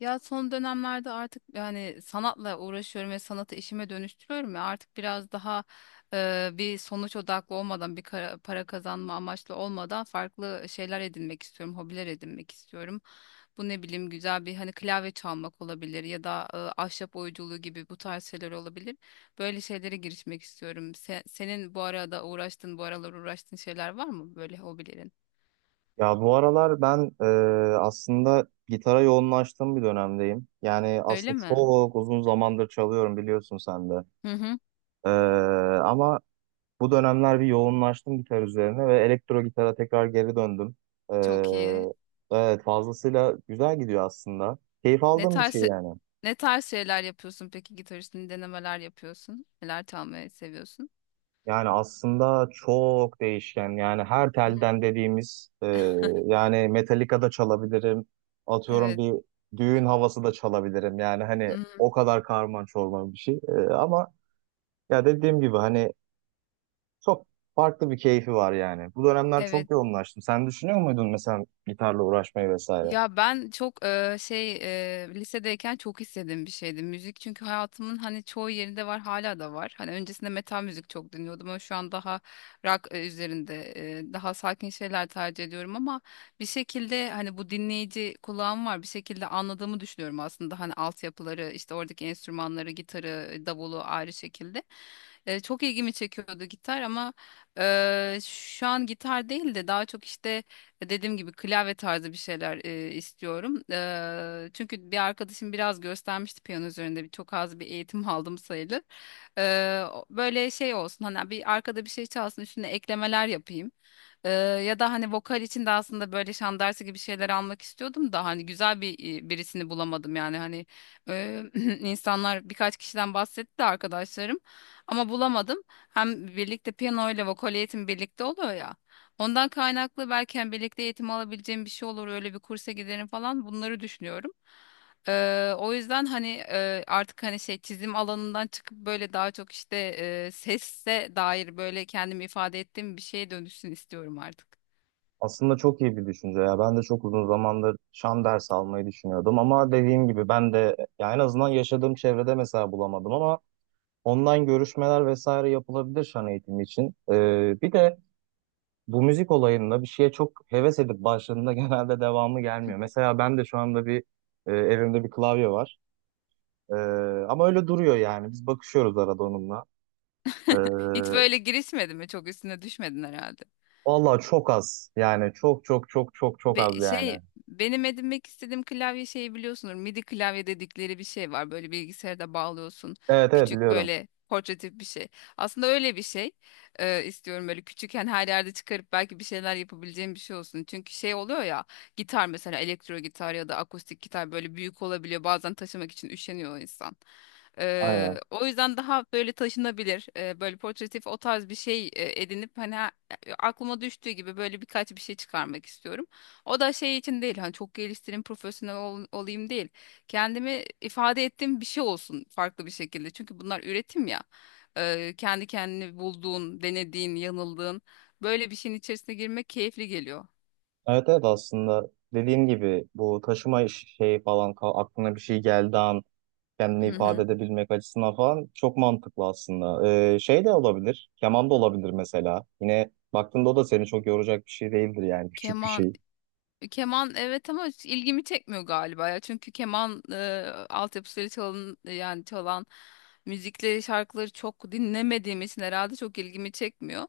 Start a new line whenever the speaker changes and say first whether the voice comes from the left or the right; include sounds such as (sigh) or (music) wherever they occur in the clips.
left: Ya son dönemlerde artık yani sanatla uğraşıyorum ve sanatı işime dönüştürüyorum ya artık biraz daha bir sonuç odaklı olmadan bir para kazanma amaçlı olmadan farklı şeyler edinmek istiyorum, hobiler edinmek istiyorum. Bu ne bileyim güzel bir hani klavye çalmak olabilir ya da ahşap oyunculuğu gibi bu tarz şeyler olabilir. Böyle şeylere girişmek istiyorum. Senin bu arada uğraştığın, bu aralar uğraştığın şeyler var mı böyle hobilerin?
right: Ya bu aralar ben aslında gitara yoğunlaştığım bir dönemdeyim. Yani
left: Öyle
right: aslında
left: mi?
right: çok uzun zamandır çalıyorum, biliyorsun sen de.
left: Hı hı.
right: E, Ama bu dönemler bir yoğunlaştım gitar üzerine ve elektro gitara tekrar geri döndüm. E,
left: Çok iyi.
right: evet, fazlasıyla güzel gidiyor aslında. Keyif
left: Ne
right: aldığım bir şey
left: tarz
right: yani.
left: Ne tarz şeyler yapıyorsun peki gitar üstünde denemeler yapıyorsun? Neler çalmayı seviyorsun?
right: Yani aslında çok değişken. Yani her
left: Hı.
right: telden dediğimiz, yani Metallica da çalabilirim. Atıyorum,
left: Evet.
right: bir düğün havası da çalabilirim. Yani hani
left: Hmm,
right: o kadar karman çorman bir şey. Ama ya dediğim gibi hani çok farklı bir keyfi var yani. Bu dönemler
left: evet.
right: çok yoğunlaştım. Sen düşünüyor muydun mesela gitarla uğraşmayı vesaire?
left: Ya ben çok lisedeyken çok istediğim bir şeydi müzik, çünkü hayatımın hani çoğu yerinde var, hala da var. Hani öncesinde metal müzik çok dinliyordum ama şu an daha rock üzerinde daha sakin şeyler tercih ediyorum ama bir şekilde hani bu dinleyici kulağım var, bir şekilde anladığımı düşünüyorum aslında hani altyapıları, işte oradaki enstrümanları, gitarı, davulu ayrı şekilde. Çok ilgimi çekiyordu gitar ama şu an gitar değil de daha çok işte dediğim gibi klavye tarzı bir şeyler istiyorum. Çünkü bir arkadaşım biraz göstermişti piyano üzerinde. Çok az bir eğitim (laughs) aldım sayılır. Böyle şey olsun hani, bir arkada bir şey çalsın, üstüne eklemeler yapayım. Ya da hani vokal için de aslında böyle şan dersi gibi şeyler almak istiyordum da hani güzel bir birisini bulamadım yani hani eee, (clears throat) insanlar birkaç kişiden bahsetti de arkadaşlarım, ama bulamadım. Hem birlikte piyano ile vokal eğitim birlikte oluyor ya. Ondan kaynaklı belki hani birlikte eğitim alabileceğim bir şey olur, öyle bir kursa giderim falan, bunları düşünüyorum. O yüzden hani artık hani şey, çizim alanından çıkıp böyle daha çok işte sesse dair böyle kendimi ifade ettiğim bir şeye dönüşsün istiyorum artık.
right: Aslında çok iyi bir düşünce ya. Ben de çok uzun zamandır şan dersi almayı düşünüyordum ama dediğim gibi ben de ya en azından yaşadığım çevrede mesela bulamadım ama online görüşmeler vesaire yapılabilir şan eğitimi için. Bir de bu müzik olayında bir şeye çok heves edip başladığında (laughs) genelde devamı gelmiyor. Mesela ben de şu anda bir evimde bir klavye var. Ee, Ama öyle duruyor yani. Biz bakışıyoruz arada onunla. Ee,
left: Hiç böyle girişmedin mi? Çok üstüne düşmedin herhalde.
right: Vallahi çok az. Yani çok çok çok çok çok az
left: Be-
right: yani.
left: şey Benim edinmek istediğim klavye şeyi biliyorsunuz. MIDI klavye dedikleri bir şey var. Böyle bilgisayarda bağlıyorsun.
right: Evet, evet,
left: Küçük
right: biliyorum.
left: böyle portatif bir şey. Aslında öyle bir şey istiyorum, böyle küçük, yani her yerde çıkarıp belki bir şeyler yapabileceğim bir şey olsun. Çünkü şey oluyor ya, gitar mesela, elektro gitar ya da akustik gitar böyle büyük olabiliyor. Bazen taşımak için üşeniyor insan.
right: Aynen.
left: O yüzden daha böyle taşınabilir, böyle portatif, o tarz bir şey edinip hani aklıma düştüğü gibi böyle birkaç bir şey çıkarmak istiyorum. O da şey için değil, hani çok geliştireyim, profesyonel olayım değil. Kendimi ifade ettiğim bir şey olsun farklı bir şekilde. Çünkü bunlar üretim ya. Kendi kendini bulduğun, denediğin, yanıldığın böyle bir şeyin içerisine girmek keyifli geliyor.
right: Evet, evet, aslında dediğim gibi bu taşıma iş- şey falan ka- aklına bir şey geldi an kendini
left: Hı
right: ifade
left: hı.
right: edebilmek açısından falan çok mantıklı aslında. Şey de olabilir, keman da olabilir mesela. Yine baktığında o da seni çok yoracak bir şey değildir yani, küçük bir
left: Keman.
right: şey.
left: Keman, evet ama hiç ilgimi çekmiyor galiba ya. Çünkü keman altyapısıyla çalın, yani çalan müzikleri, şarkıları çok dinlemediğim için herhalde çok ilgimi çekmiyor.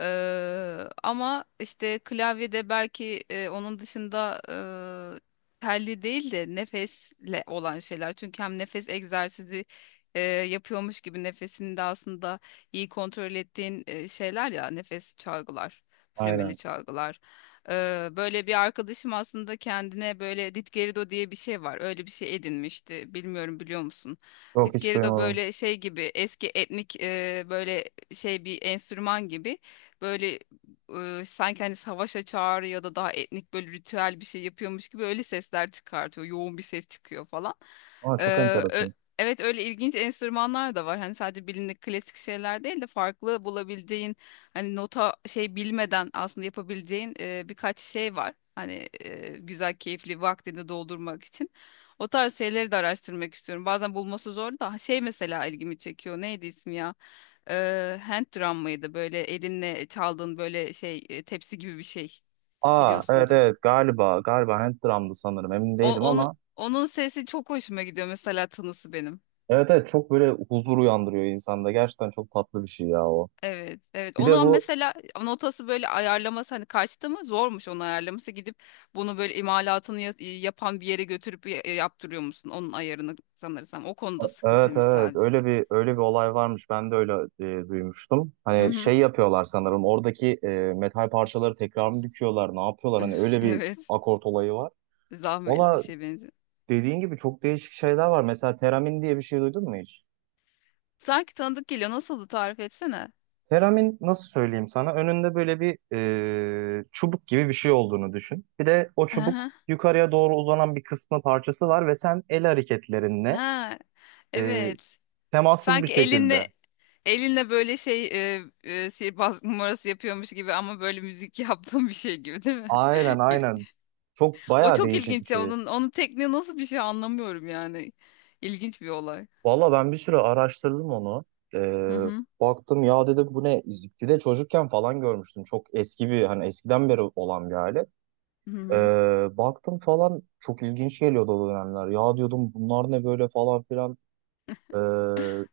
left: Ama işte klavyede belki, onun dışında telli değil de nefesle olan şeyler. Çünkü hem nefes egzersizi yapıyormuş gibi nefesini de aslında iyi kontrol ettiğin şeyler ya, nefes çalgılar, flümeli
right: Aynen.
left: çalgılar. Böyle bir arkadaşım aslında kendine böyle Ditgerido diye bir şey var. Öyle bir şey edinmişti. Bilmiyorum, biliyor musun?
right: Yok, hiç
left: Ditgerido
right: duymadım.
left: böyle şey gibi, eski etnik böyle şey bir enstrüman gibi. Böyle sanki hani savaşa çağrı ya da daha etnik böyle ritüel bir şey yapıyormuş gibi öyle sesler çıkartıyor. Yoğun bir ses çıkıyor falan.
right: Aa, çok
left: Ee, ö-
right: enteresan.
left: evet, öyle ilginç enstrümanlar da var. Hani sadece bilindik klasik şeyler değil de farklı bulabildiğin, hani nota şey bilmeden aslında yapabileceğin birkaç şey var. Hani güzel, keyifli vaktini doldurmak için. O tarz şeyleri de araştırmak istiyorum. Bazen bulması zor da şey mesela ilgimi çekiyor. Neydi ismi ya? Hand drum mıydı? Böyle elinle çaldığın böyle şey, tepsi gibi bir şey,
right: Aa, evet,
left: biliyorsundur.
right: evet, galiba hand drum'dı, sanırım emin
left: O,
right: değilim
left: onu
right: ama
left: Onun sesi çok hoşuma gidiyor mesela, tınısı benim.
right: evet, evet, çok böyle huzur uyandırıyor insanda. Gerçekten çok tatlı bir şey ya o.
left: Evet, evet.
right: Bir de
left: Onu
right: bu.
left: mesela, notası, böyle ayarlaması hani kaçtı mı, zormuş onu ayarlaması, gidip bunu böyle imalatını yapan bir yere götürüp yaptırıyor musun? Onun ayarını sanırsam o konuda
right: Evet,
left: sıkıntıymış
right: evet,
left: sadece.
right: öyle bir olay varmış, ben de öyle duymuştum.
left: Hı
right: Hani
left: hı.
right: şey yapıyorlar sanırım, oradaki metal parçaları tekrar mı dikiyorlar, ne yapıyorlar, hani
left: (laughs)
right: öyle bir
left: Evet.
right: akort olayı var.
left: Zahmetli bir
right: Valla,
left: şey benziyor.
right: dediğin gibi çok değişik şeyler var. Mesela teramin diye bir şey duydun mu hiç?
left: Sanki tanıdık geliyor. Nasıldı, tarif etsene.
right: Teramin, nasıl söyleyeyim sana, önünde böyle bir çubuk gibi bir şey olduğunu düşün. Bir de o çubuk
left: Hı.
right: yukarıya doğru uzanan bir kısmı, parçası var ve sen el hareketlerinle
left: Ha.
right: e,
left: Evet.
right: temassız bir
left: Sanki
right: şekilde.
left: elinle böyle sihirbaz numarası yapıyormuş gibi ama böyle müzik (laughs) yaptığım bir şey gibi, değil mi?
right: Aynen,
left: (laughs)
right: aynen. Çok
left: O
right: bayağı
left: çok
right: değişik bir
left: ilginç ya,
right: şey.
left: onun tekniği nasıl bir şey anlamıyorum yani. İlginç bir olay.
right: Valla, ben bir süre araştırdım onu.
left: Hı
right: Ee,
left: hı.
right: Baktım, ya dedim bu ne? Bir de çocukken falan görmüştüm. Çok eski bir, hani eskiden beri olan bir alet.
left: Hı hı.
right: Baktım falan, çok ilginç geliyordu o dönemler. Ya diyordum bunlar ne böyle falan filan. Ee,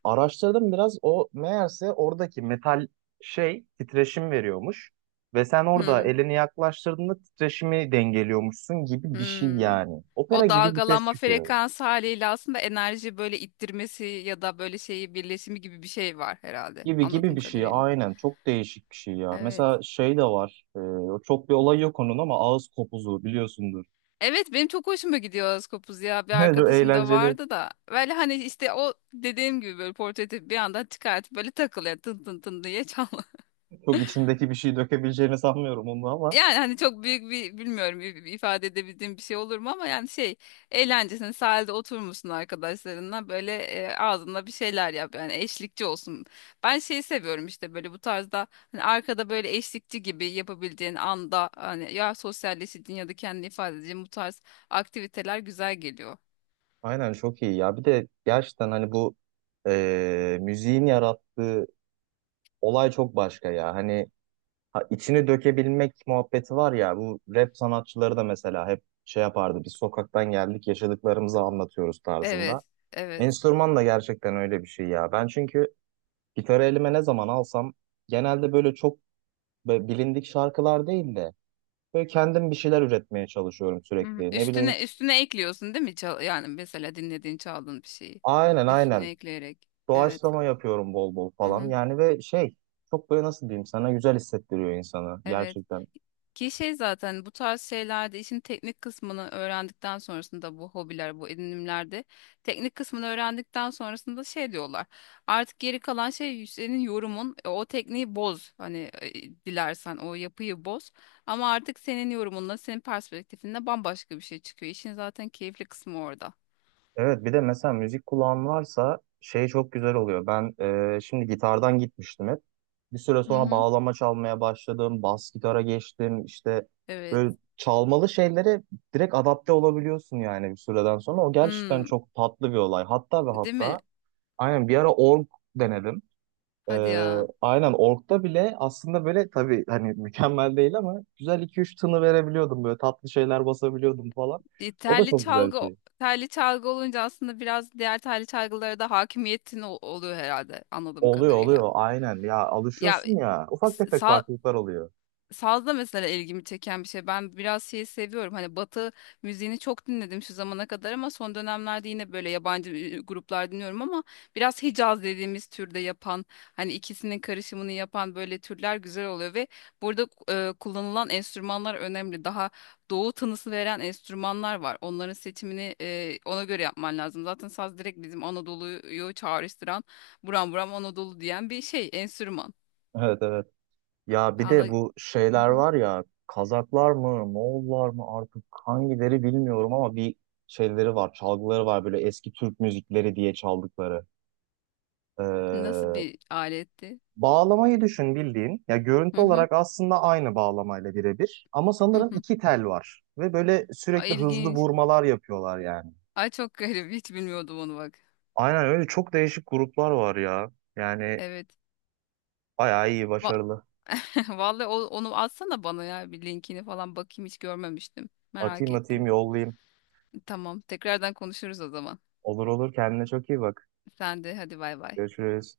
right: Araştırdım biraz, o meğerse oradaki metal şey titreşim veriyormuş. Ve sen orada
left: Hı
right: elini yaklaştırdığında titreşimi dengeliyormuşsun gibi bir şey
left: hı.
right: yani. Opera
left: O
right: gibi bir ses
left: dalgalanma
right: çıkıyor.
left: frekansı haliyle aslında enerji böyle ittirmesi ya da böyle şeyi birleşimi gibi bir şey var herhalde,
right: Gibi gibi
left: anladığım
right: bir şey,
left: kadarıyla.
right: aynen, çok değişik bir şey ya.
left: Evet.
right: Mesela şey de var, çok bir olay yok onun ama ağız kopuzu biliyorsundur.
left: Evet, benim çok hoşuma gidiyor Askopuz ya, bir
right: (laughs) Çok
left: arkadaşım da
right: eğlenceli,
left: vardı da böyle, hani işte o dediğim gibi böyle portatif, bir anda çıkartıp böyle takılıyor, tın tın tın diye çal.
right: çok içindeki bir şey dökebileceğini sanmıyorum onu ama
left: Yani hani çok büyük bir, bilmiyorum, ifade edebildiğim bir şey olur mu ama yani şey, eğlencesine sahilde oturmuşsun arkadaşlarınla, böyle ağzında bir şeyler yap, yani eşlikçi olsun. Ben şeyi seviyorum işte, böyle bu tarzda hani arkada böyle eşlikçi gibi yapabildiğin anda, hani ya sosyalleşeceğin ya da kendini ifade edeceğin bu tarz aktiviteler güzel geliyor.
right: aynen, çok iyi ya. Bir de gerçekten hani bu müziğin yarattığı olay çok başka ya. Hani ha, içini dökebilmek muhabbeti var ya, bu rap sanatçıları da mesela hep şey yapardı, biz sokaktan geldik yaşadıklarımızı anlatıyoruz tarzında.
left: Evet, evet.
right: Enstrüman da gerçekten öyle bir şey ya. Ben çünkü gitarı elime ne zaman alsam genelde böyle çok böyle bilindik şarkılar değil de böyle kendim bir şeyler üretmeye çalışıyorum
left: Hı hı.
right: sürekli. Ne bileyim,
left: Üstüne üstüne ekliyorsun, değil mi? Yani mesela dinlediğin, çaldığın bir şeyi
right: aynen,
left: üstüne
right: aynen,
left: ekleyerek. Evet.
right: doğaçlama yapıyorum bol bol
left: Hı
right: falan
left: hı.
right: yani, ve şey, çok böyle nasıl diyeyim sana, güzel hissettiriyor insanı
left: Evet.
right: gerçekten.
left: Ki şey zaten, bu tarz şeylerde işin teknik kısmını öğrendikten sonrasında, bu hobiler, bu edinimlerde teknik kısmını öğrendikten sonrasında şey diyorlar. Artık geri kalan şey senin yorumun. O tekniği boz. Hani dilersen o yapıyı boz. Ama artık senin yorumunla, senin perspektifinle bambaşka bir şey çıkıyor. İşin zaten keyifli kısmı orada.
right: Evet, bir de mesela müzik kulağın varsa şey çok güzel oluyor. Ben şimdi gitardan gitmiştim hep. Bir süre
left: Hı
right: sonra
left: hı.
right: bağlama çalmaya başladım. Bas gitara geçtim. İşte
left: Evet.
right: böyle çalmalı şeylere direkt adapte olabiliyorsun yani bir süreden sonra. O gerçekten
left: Hmm,
right: çok tatlı bir olay. Hatta ve
left: değil mi?
right: hatta aynen bir ara org denedim. E,
left: Hadi ya.
right: aynen, orgda bile aslında böyle tabii hani (laughs) mükemmel değil ama güzel iki üç tını verebiliyordum. Böyle tatlı şeyler basabiliyordum falan.
left: e,
right: O da
left: telli
right: çok güzel bir
left: çalgı
right: şey.
left: Telli çalgı olunca aslında biraz diğer telli çalgılara da hakimiyetin oluyor herhalde, anladığım
right: Oluyor,
left: kadarıyla.
right: oluyor, aynen ya,
left: Ya
right: alışıyorsun ya, ufak tefek
left: sa-
right: farklılıklar oluyor.
left: Sazda mesela ilgimi çeken bir şey. Ben biraz şeyi seviyorum. Hani Batı müziğini çok dinledim şu zamana kadar ama son dönemlerde yine böyle yabancı gruplar dinliyorum ama biraz Hicaz dediğimiz türde yapan, hani ikisinin karışımını yapan böyle türler güzel oluyor ve burada kullanılan enstrümanlar önemli. Daha doğu tınısı veren enstrümanlar var. Onların seçimini ona göre yapman lazım. Zaten saz direkt bizim Anadolu'yu çağrıştıran, buram buram Anadolu diyen bir şey, enstrüman.
right: Evet, evet. Ya bir de
left: Vallahi.
right: bu şeyler var ya, Kazaklar mı Moğollar mı artık hangileri bilmiyorum ama bir şeyleri var, çalgıları var, böyle eski Türk müzikleri diye çaldıkları.
left: Nasıl
right: Ee,
left: bir aletti?
right: Bağlamayı düşün bildiğin ya,
left: Hı
right: görüntü
left: hı,
right: olarak aslında aynı bağlamayla birebir ama
left: hı
right: sanırım
left: hı.
right: iki tel var ve böyle
left: Ay,
right: sürekli hızlı
left: ilginç.
right: vurmalar yapıyorlar yani.
left: Ay, çok garip. Hiç bilmiyordum onu, bak.
right: Aynen, öyle çok değişik gruplar var ya yani,
left: Evet.
right: bayağı iyi,
left: Va
right: başarılı.
left: (laughs) Vallahi, onu atsana bana ya, bir linkini falan bakayım, hiç görmemiştim. Merak
right: Atayım, atayım,
left: ettim.
right: yollayayım.
left: Tamam. Tekrardan konuşuruz o zaman.
right: Olur, olur, kendine çok iyi bak.
left: Sen de hadi, bay bay.
right: Görüşürüz.